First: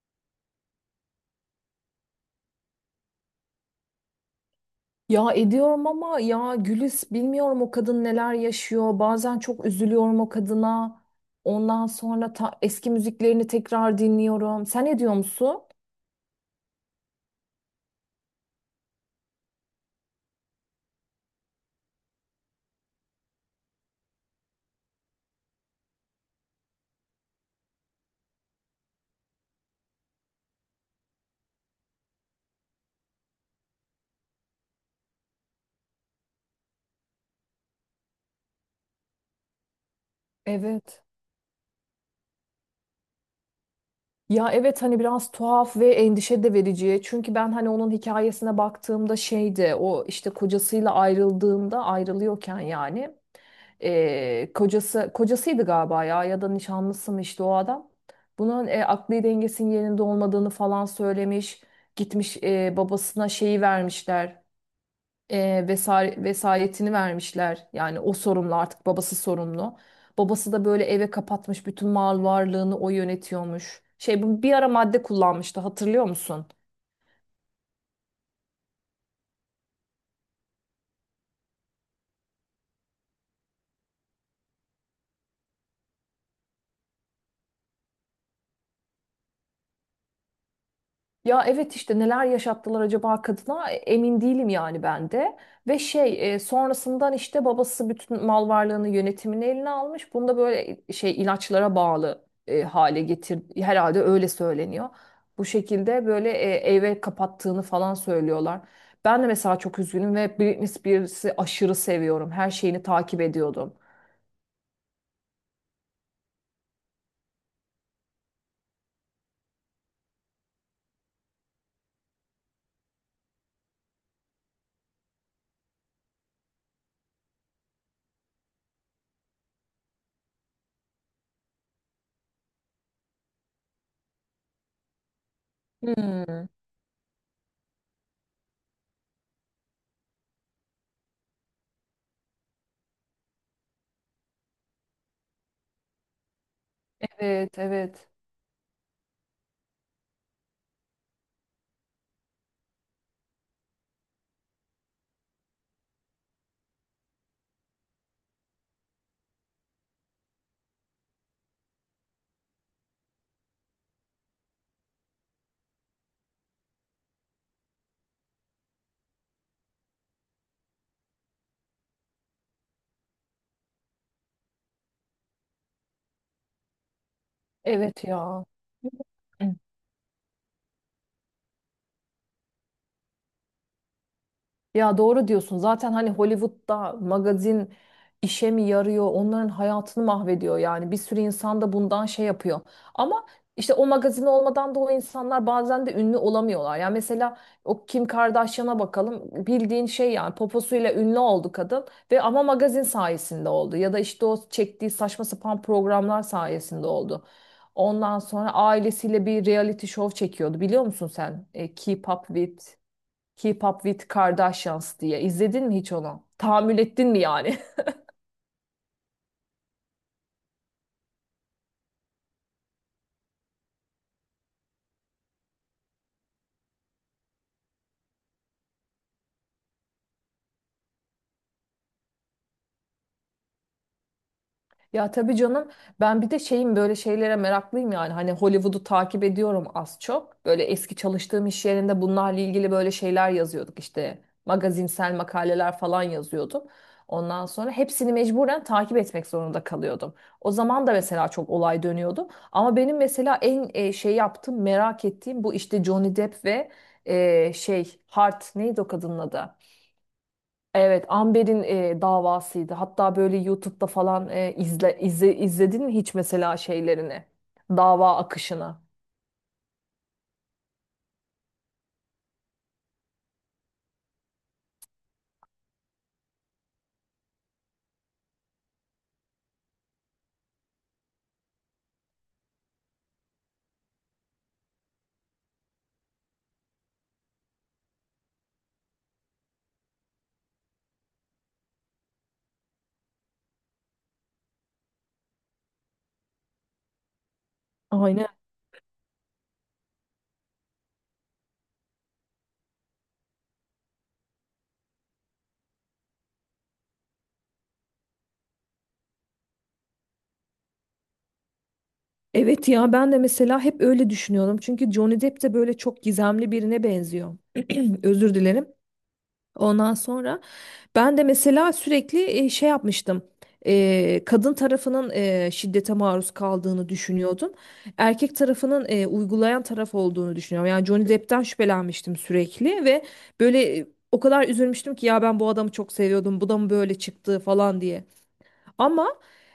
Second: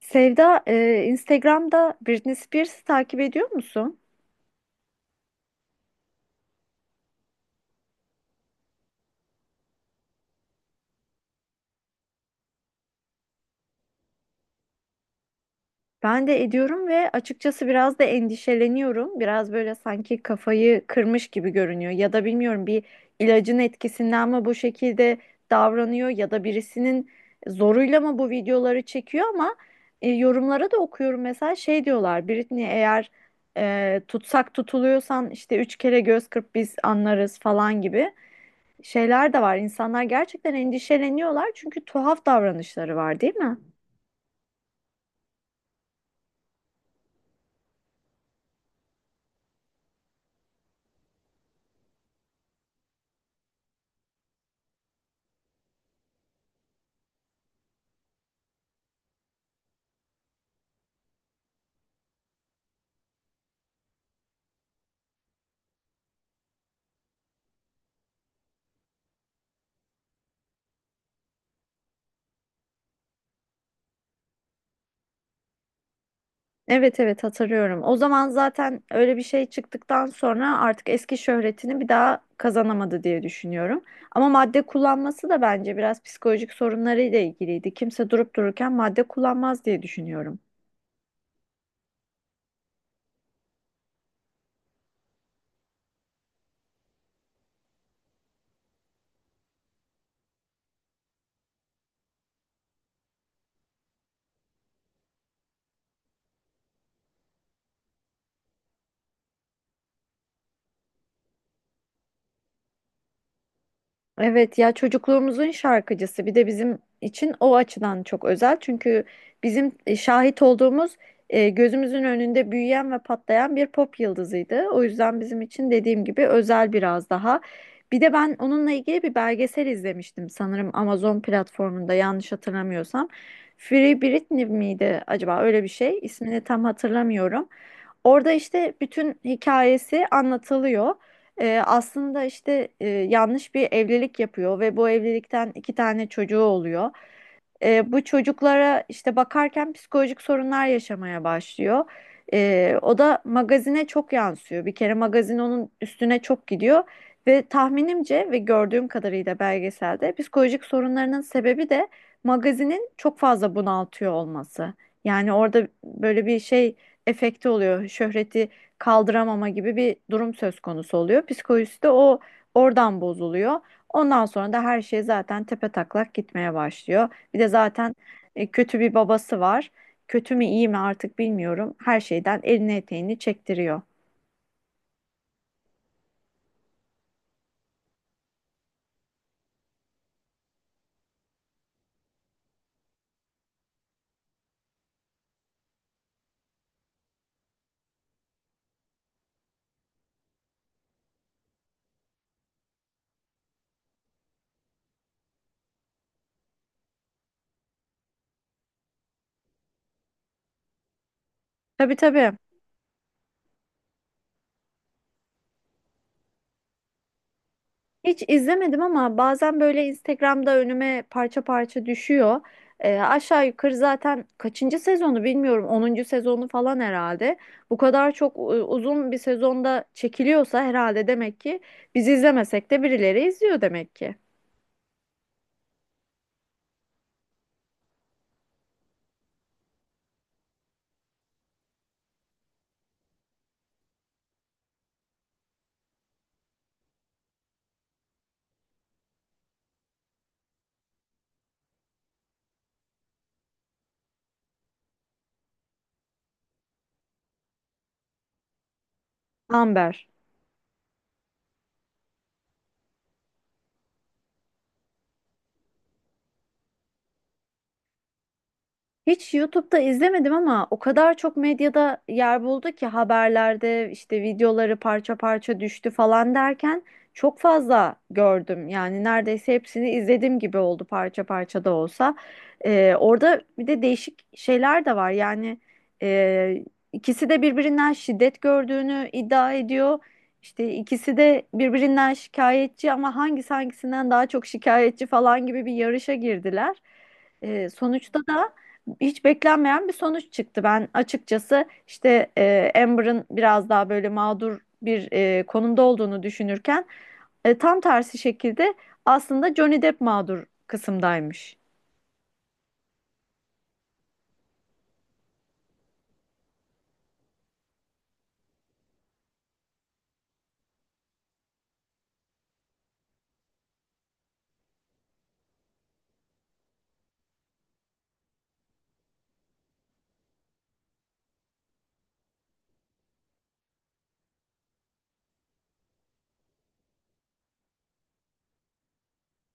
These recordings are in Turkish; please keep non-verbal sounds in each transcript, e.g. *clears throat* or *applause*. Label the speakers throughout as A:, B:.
A: Sevda, Instagram'da Britney Spears'ı takip ediyor musun?
B: Ya ediyorum ama ya Gülis bilmiyorum o kadın neler yaşıyor. Bazen çok üzülüyorum o kadına. Ondan sonra eski müziklerini tekrar dinliyorum. Sen ediyor musun?
A: Ben de ediyorum ve açıkçası biraz da endişeleniyorum. Biraz böyle sanki kafayı kırmış gibi görünüyor. Ya da bilmiyorum bir ilacın etkisinden mi bu şekilde davranıyor ya da birisinin zoruyla mı bu videoları çekiyor ama yorumlara da okuyorum mesela şey diyorlar Britney eğer tutsak tutuluyorsan işte üç kere göz kırp biz anlarız falan gibi şeyler de var. İnsanlar gerçekten
B: Evet.
A: endişeleniyorlar çünkü tuhaf davranışları var, değil mi?
B: Ya evet hani biraz tuhaf ve endişe de verici. Çünkü ben hani onun hikayesine baktığımda şeydi o işte kocasıyla ayrıldığında ayrılıyorken yani kocası kocasıydı galiba ya ya da nişanlısı mı işte o adam. Bunun akli dengesinin yerinde olmadığını falan söylemiş. Gitmiş babasına şeyi vermişler, vesayetini vermişler. Yani o sorumlu, artık babası sorumlu. Babası da böyle eve kapatmış, bütün mal varlığını o yönetiyormuş. Şey, bu bir ara madde kullanmıştı, hatırlıyor musun?
A: Evet, evet, hatırlıyorum. O zaman zaten öyle bir şey çıktıktan sonra artık eski şöhretini bir daha kazanamadı diye düşünüyorum. Ama madde kullanması da bence biraz psikolojik sorunlarıyla ilgiliydi. Kimse durup dururken madde kullanmaz diye düşünüyorum.
B: Ya evet, işte neler yaşattılar acaba kadına. Emin değilim yani ben de. Ve şey, sonrasından işte babası bütün mal varlığını, yönetimini eline almış. Bunu da böyle, şey, ilaçlara bağlı hale getir herhalde, öyle söyleniyor. Bu şekilde böyle eve kapattığını falan söylüyorlar. Ben de mesela çok üzgünüm ve Britney Spears'ı aşırı seviyorum. Her şeyini takip ediyordum.
A: Evet ya, çocukluğumuzun şarkıcısı bir de bizim için o açıdan çok özel. Çünkü bizim şahit olduğumuz, gözümüzün önünde büyüyen ve patlayan bir pop yıldızıydı. O yüzden bizim için, dediğim gibi, özel biraz daha. Bir de ben onunla ilgili bir belgesel izlemiştim sanırım Amazon platformunda, yanlış hatırlamıyorsam. Free Britney miydi acaba, öyle bir şey, ismini
B: Hmm.
A: tam hatırlamıyorum. Orada işte bütün hikayesi anlatılıyor. Aslında işte yanlış bir evlilik yapıyor ve bu evlilikten iki tane çocuğu oluyor.
B: Evet,
A: Bu
B: evet.
A: çocuklara işte bakarken psikolojik sorunlar yaşamaya başlıyor. O da magazine çok yansıyor. Bir kere magazin onun üstüne çok gidiyor ve tahminimce ve gördüğüm kadarıyla belgeselde psikolojik sorunlarının sebebi de magazinin çok fazla bunaltıyor olması. Yani orada böyle bir şey efekti oluyor. Şöhreti kaldıramama gibi bir durum söz konusu oluyor. Psikolojisi de oradan bozuluyor. Ondan sonra da her şey zaten tepe taklak gitmeye başlıyor. Bir de zaten
B: Evet ya. *laughs*
A: kötü bir babası
B: *clears throat*
A: var. Kötü mü iyi mi artık bilmiyorum. Her şeyden elini eteğini çektiriyor.
B: Ya doğru diyorsun. Zaten hani Hollywood'da magazin işe mi yarıyor? Onların hayatını mahvediyor yani. Bir sürü insan da bundan şey yapıyor. Ama işte o magazin olmadan da o insanlar bazen de ünlü olamıyorlar. Yani mesela o Kim Kardashian'a bakalım. Bildiğin şey yani, poposuyla ünlü oldu kadın ve ama magazin sayesinde oldu. Ya da işte o çektiği saçma sapan programlar sayesinde oldu. Ondan sonra ailesiyle bir reality show çekiyordu. Biliyor musun sen?
A: Tabii,
B: Keep Up
A: tabii.
B: With Keep Up with Kardashians diye. İzledin mi hiç onu? Tahammül ettin mi yani? *laughs*
A: Hiç izlemedim ama bazen böyle Instagram'da önüme parça parça düşüyor. Aşağı yukarı zaten kaçıncı sezonu bilmiyorum, onuncu sezonu falan herhalde. Bu kadar çok, uzun bir sezonda çekiliyorsa herhalde demek ki biz izlemesek de birileri izliyor demek ki.
B: Ya tabii canım, ben bir de şeyim, böyle şeylere meraklıyım yani. Hani Hollywood'u takip ediyorum az çok. Böyle eski çalıştığım iş yerinde bunlarla ilgili böyle şeyler yazıyorduk işte. Magazinsel makaleler falan yazıyordum. Ondan sonra hepsini mecburen takip etmek zorunda kalıyordum. O zaman da mesela çok olay dönüyordu. Ama benim mesela en şey yaptığım, merak ettiğim bu işte, Johnny Depp ve şey, Hart neydi o kadının adı?
A: Amber.
B: Evet, Amber'in davasıydı. Hatta böyle YouTube'da falan izledin mi hiç mesela şeylerini? Dava akışını.
A: Hiç YouTube'da izlemedim ama o kadar çok medyada yer buldu ki, haberlerde işte videoları parça parça düştü falan derken çok fazla gördüm. Yani neredeyse hepsini izlediğim gibi oldu, parça parça da olsa. Orada bir de değişik şeyler de var. Yani e, ikisi de birbirinden şiddet gördüğünü iddia ediyor. İşte ikisi de birbirinden şikayetçi ama hangisi hangisinden daha çok şikayetçi falan gibi bir yarışa girdiler. Sonuçta
B: Aynen.
A: da hiç beklenmeyen bir sonuç çıktı. Ben açıkçası işte Amber'ın biraz daha böyle mağdur bir, konumda olduğunu düşünürken tam tersi şekilde aslında Johnny Depp mağdur kısımdaymış.
B: Evet ya, ben de mesela hep öyle düşünüyorum. Çünkü Johnny Depp de böyle çok gizemli birine benziyor. *clears throat* Özür dilerim. Ondan sonra ben de mesela sürekli şey yapmıştım. Kadın tarafının şiddete maruz kaldığını düşünüyordum. Erkek tarafının uygulayan taraf olduğunu düşünüyorum. Yani Johnny Depp'ten şüphelenmiştim sürekli ve böyle o kadar üzülmüştüm ki ya, ben bu adamı çok seviyordum. Bu da mı böyle çıktı falan diye. Ama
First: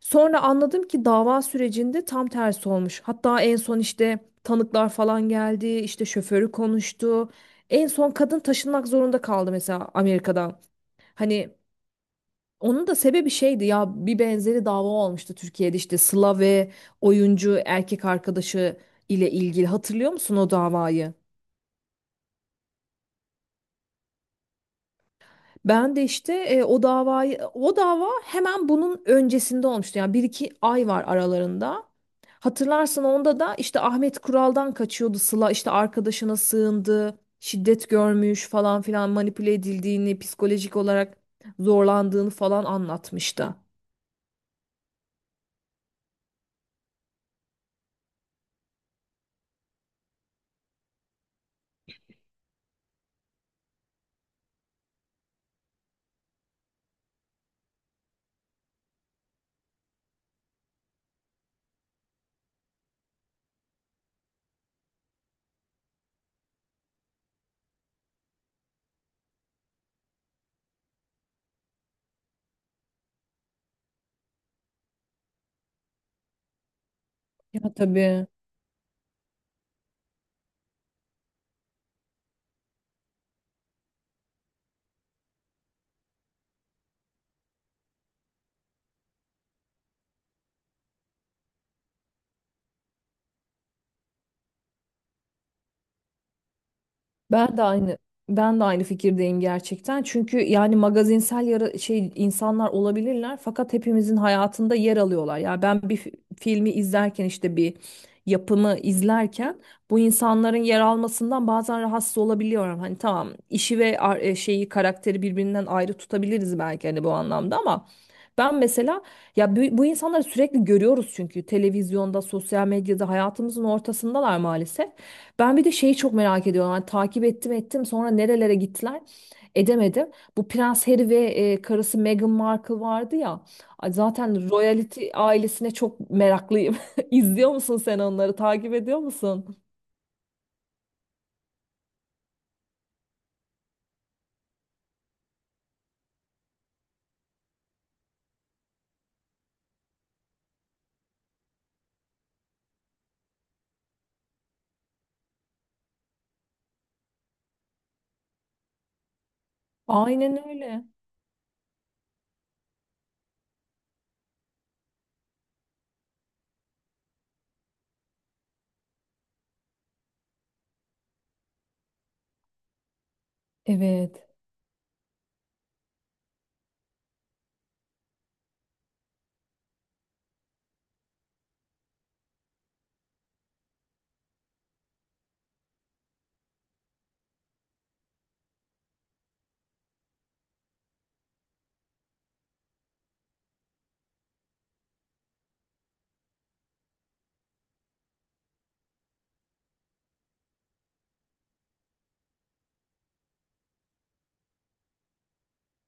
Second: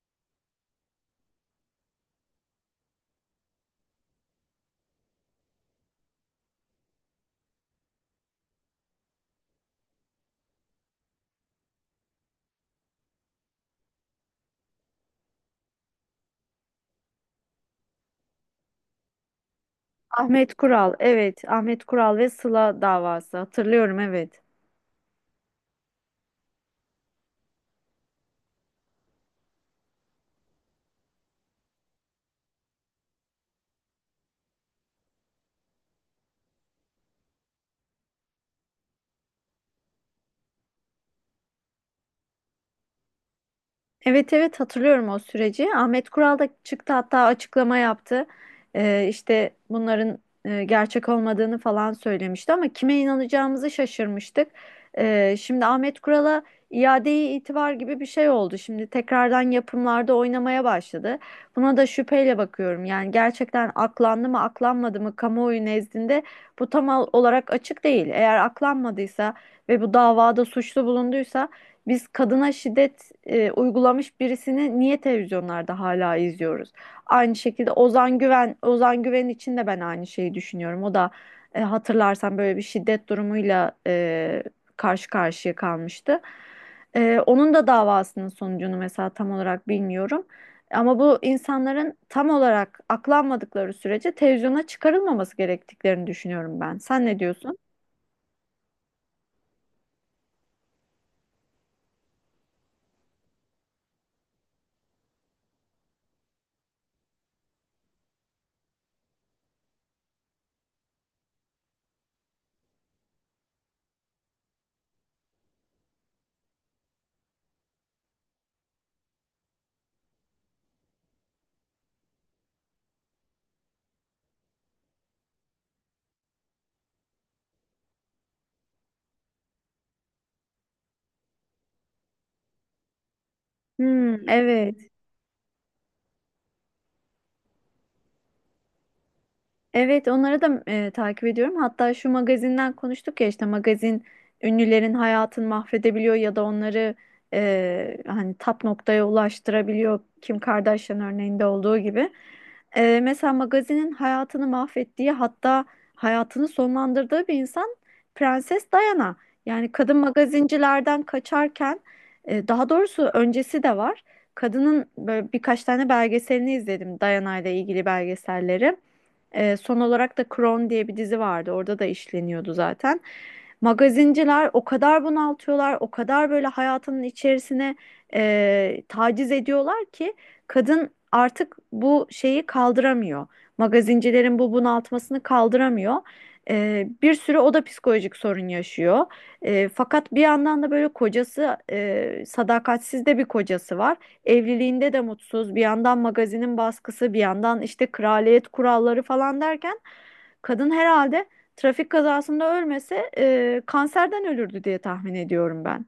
B: sonra anladım ki dava sürecinde tam tersi olmuş. Hatta en son işte tanıklar falan geldi, işte şoförü konuştu. En son kadın taşınmak zorunda kaldı mesela Amerika'dan. Hani onun da sebebi şeydi ya, bir benzeri dava olmuştu Türkiye'de, işte Sıla ve oyuncu erkek arkadaşı ile ilgili, hatırlıyor musun o
A: Ahmet Kural,
B: davayı?
A: evet, Ahmet Kural ve Sıla davası, hatırlıyorum, evet.
B: Ben de işte o dava hemen bunun öncesinde olmuştu yani, bir iki ay var aralarında. Hatırlarsın, onda da işte Ahmet Kural'dan kaçıyordu Sıla, işte arkadaşına sığındı, şiddet görmüş falan filan, manipüle edildiğini, psikolojik olarak zorlandığını falan anlatmıştı.
A: Evet, evet, hatırlıyorum o süreci. Ahmet Kural da çıktı, hatta açıklama yaptı. İşte bunların gerçek olmadığını falan söylemişti ama kime inanacağımızı şaşırmıştık. Şimdi Ahmet Kural'a iade-i itibar gibi bir şey oldu. Şimdi tekrardan yapımlarda oynamaya başladı. Buna da şüpheyle bakıyorum. Yani gerçekten aklandı mı aklanmadı mı, kamuoyu nezdinde bu tam olarak açık değil. Eğer aklanmadıysa ve bu davada suçlu bulunduysa biz kadına şiddet uygulamış birisini niye televizyonlarda hala izliyoruz? Aynı şekilde
B: Ya
A: Ozan
B: tabii.
A: Güven, Ozan Güven için de ben aynı şeyi düşünüyorum. O da hatırlarsan böyle bir şiddet durumuyla karşı karşıya kalmıştı. Onun da davasının sonucunu mesela tam olarak bilmiyorum. Ama bu insanların tam olarak aklanmadıkları sürece televizyona çıkarılmaması gerektiklerini düşünüyorum ben. Sen ne
B: Ben
A: diyorsun?
B: de aynı Ben de aynı fikirdeyim gerçekten. Çünkü yani magazinsel yara şey insanlar olabilirler, fakat hepimizin hayatında yer alıyorlar. Ya ben bir filmi izlerken, işte bir yapımı izlerken bu insanların yer almasından bazen rahatsız olabiliyorum. Hani tamam, işi ve şeyi, karakteri birbirinden ayrı tutabiliriz belki hani bu anlamda, ama ben mesela ya bu insanları sürekli görüyoruz çünkü televizyonda, sosyal medyada hayatımızın ortasındalar maalesef. Ben bir de şeyi çok merak ediyorum. Hani takip ettim sonra nerelere gittiler, edemedim. Bu Prens Harry ve karısı Meghan Markle vardı ya. Ay,
A: Hmm,
B: zaten
A: evet.
B: royalty ailesine çok meraklıyım. *laughs* İzliyor musun sen onları? Takip ediyor musun?
A: Evet, onları da takip ediyorum. Hatta şu magazinden konuştuk ya, işte magazin ünlülerin hayatını mahvedebiliyor ya da onları hani tap noktaya ulaştırabiliyor. Kim Kardashian örneğinde olduğu gibi. E, mesela magazinin hayatını mahvettiği, hatta hayatını sonlandırdığı bir insan Prenses Diana. Yani kadın
B: Aynen öyle.
A: magazincilerden kaçarken, daha doğrusu öncesi de var. Kadının böyle birkaç tane belgeselini izledim, Diana ile ilgili belgeselleri. Son olarak da Crown diye bir dizi vardı. Orada da işleniyordu zaten.
B: Evet.
A: Magazinciler o kadar bunaltıyorlar, o kadar böyle hayatının içerisine taciz ediyorlar ki kadın artık bu şeyi kaldıramıyor. Magazincilerin bu bunaltmasını kaldıramıyor. Bir sürü o da psikolojik sorun yaşıyor. Fakat bir yandan da böyle kocası, sadakatsiz de bir kocası var. Evliliğinde de mutsuz. Bir yandan magazinin baskısı, bir yandan işte kraliyet kuralları falan derken kadın herhalde trafik kazasında ölmese kanserden ölürdü diye tahmin ediyorum ben.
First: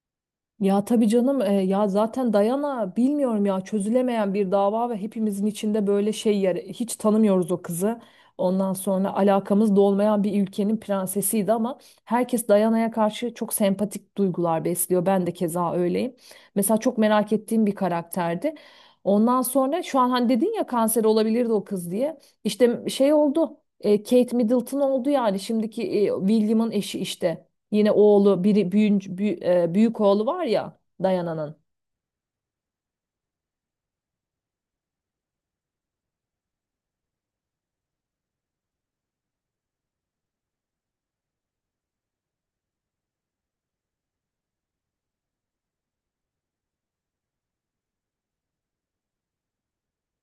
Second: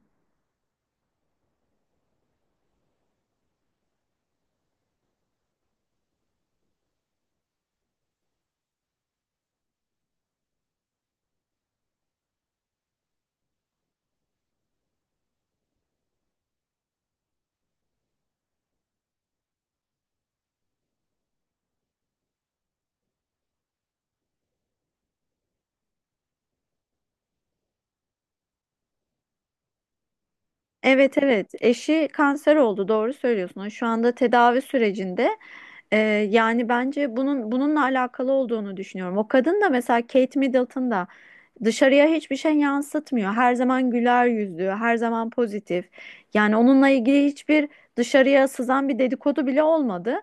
B: Ya tabii canım, ya zaten Dayana, bilmiyorum ya, çözülemeyen bir dava ve hepimizin içinde böyle şey yer, hiç tanımıyoruz o kızı. Ondan sonra alakamız da olmayan bir ülkenin prensesiydi ama herkes Dayana'ya karşı çok sempatik duygular besliyor. Ben de keza öyleyim. Mesela çok merak ettiğim bir karakterdi. Ondan sonra şu an hani dedin ya kanser olabilirdi o kız diye. İşte şey oldu. Kate Middleton oldu, yani şimdiki William'ın eşi işte. Yine oğlu biri büyük oğlu var ya
A: Evet, evet,
B: Dayana'nın.
A: eşi kanser oldu, doğru söylüyorsun. O şu anda tedavi sürecinde. Ee, yani bence bunun bununla alakalı olduğunu düşünüyorum. O kadın da, mesela Kate Middleton da dışarıya hiçbir şey yansıtmıyor. Her zaman güler yüzlü, her zaman pozitif. Yani onunla ilgili hiçbir dışarıya sızan bir dedikodu bile olmadı.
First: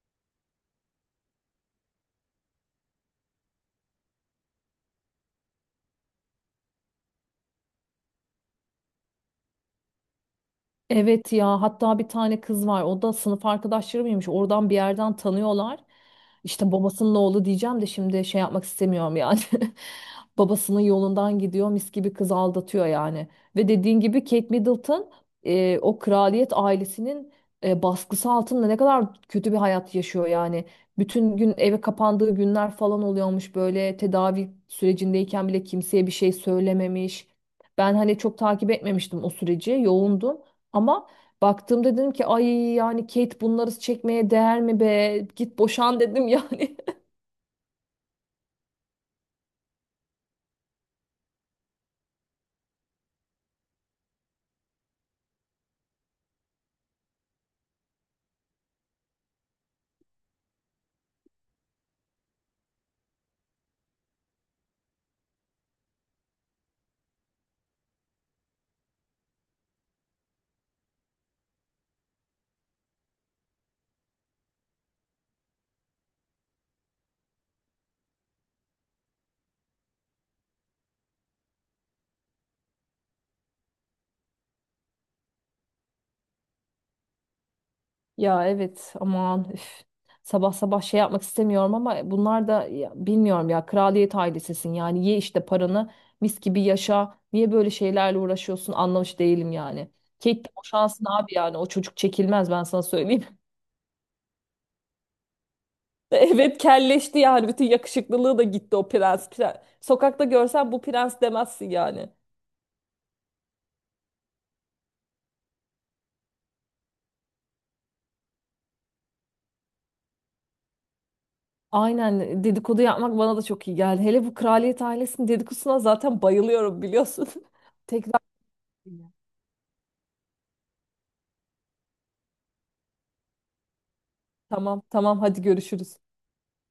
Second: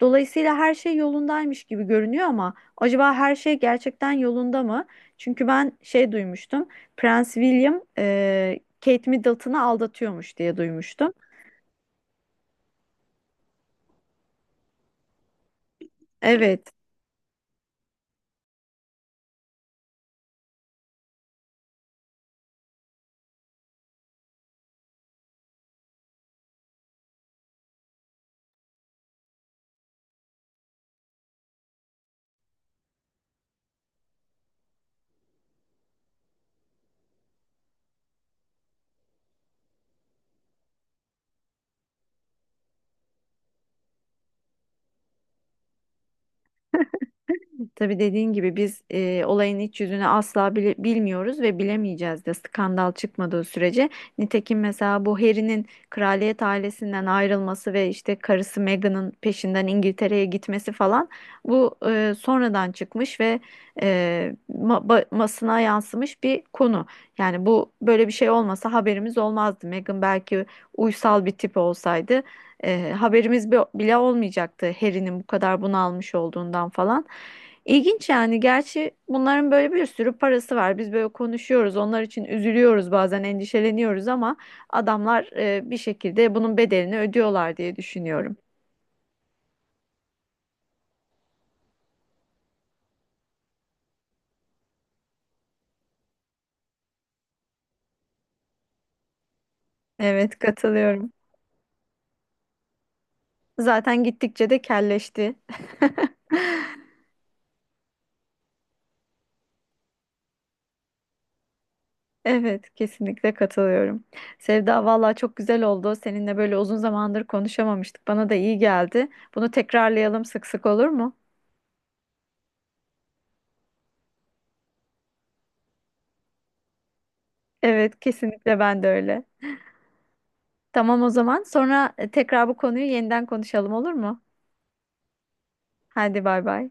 A: Dolayısıyla her şey yolundaymış gibi görünüyor ama acaba her şey gerçekten yolunda mı? Çünkü ben şey duymuştum. Prens William Kate Middleton'ı aldatıyormuş diye duymuştum.
B: Evet ya, hatta bir tane kız var, o da sınıf arkadaşları mıymış, oradan bir yerden tanıyorlar.
A: Evet.
B: İşte babasının oğlu diyeceğim de, şimdi şey yapmak istemiyorum yani. *laughs* Babasının yolundan gidiyor, mis gibi kız aldatıyor yani. Ve dediğin gibi Kate Middleton o kraliyet ailesinin baskısı altında ne kadar kötü bir hayat yaşıyor yani. Bütün gün eve kapandığı günler falan oluyormuş, böyle tedavi sürecindeyken bile kimseye bir şey söylememiş. Ben hani çok takip etmemiştim o süreci, yoğundum. Ama baktığımda dedim ki ay, yani Kate, bunları çekmeye değer mi be? Git boşan dedim yani. *laughs*
A: Tabii, dediğin gibi biz olayın iç yüzünü asla bilmiyoruz ve bilemeyeceğiz de, skandal çıkmadığı sürece. Nitekim mesela bu Harry'nin kraliyet ailesinden ayrılması ve işte karısı Meghan'ın peşinden İngiltere'ye gitmesi falan, bu sonradan çıkmış ve e, basına yansımış bir konu. Yani bu böyle bir şey olmasa haberimiz olmazdı. Meghan belki uysal bir tip olsaydı haberimiz bile olmayacaktı Harry'nin bu kadar bunalmış olduğundan falan. İlginç yani. Gerçi bunların böyle bir sürü parası var. Biz böyle konuşuyoruz. Onlar için üzülüyoruz, bazen endişeleniyoruz ama adamlar bir şekilde bunun bedelini ödüyorlar diye düşünüyorum.
B: Ya evet, aman üf. Sabah sabah şey yapmak istemiyorum ama bunlar da ya, bilmiyorum ya, kraliyet ailesesin yani, ye işte paranı, mis gibi yaşa. Niye böyle şeylerle uğraşıyorsun, anlamış değilim yani.
A: Evet,
B: Kate de boşansın
A: katılıyorum.
B: abi yani, o çocuk çekilmez ben sana söyleyeyim.
A: Zaten gittikçe de kelleşti.
B: *laughs*
A: *laughs*
B: Evet, kelleşti yani, bütün yakışıklılığı da gitti o prens. Sokakta görsen bu prens demezsin yani.
A: Evet, kesinlikle katılıyorum. Sevda, vallahi çok güzel oldu. Seninle böyle uzun zamandır konuşamamıştık. Bana da iyi geldi. Bunu tekrarlayalım sık sık, olur mu?
B: Aynen, dedikodu yapmak bana da çok iyi geldi. Hele bu kraliyet ailesinin dedikodusuna zaten bayılıyorum biliyorsun. *laughs*
A: Evet,
B: Tekrar,
A: kesinlikle ben de öyle. Tamam, o zaman. Sonra tekrar bu konuyu yeniden konuşalım, olur mu?
B: tamam tamam, hadi görüşürüz.
A: Hadi, bay bay.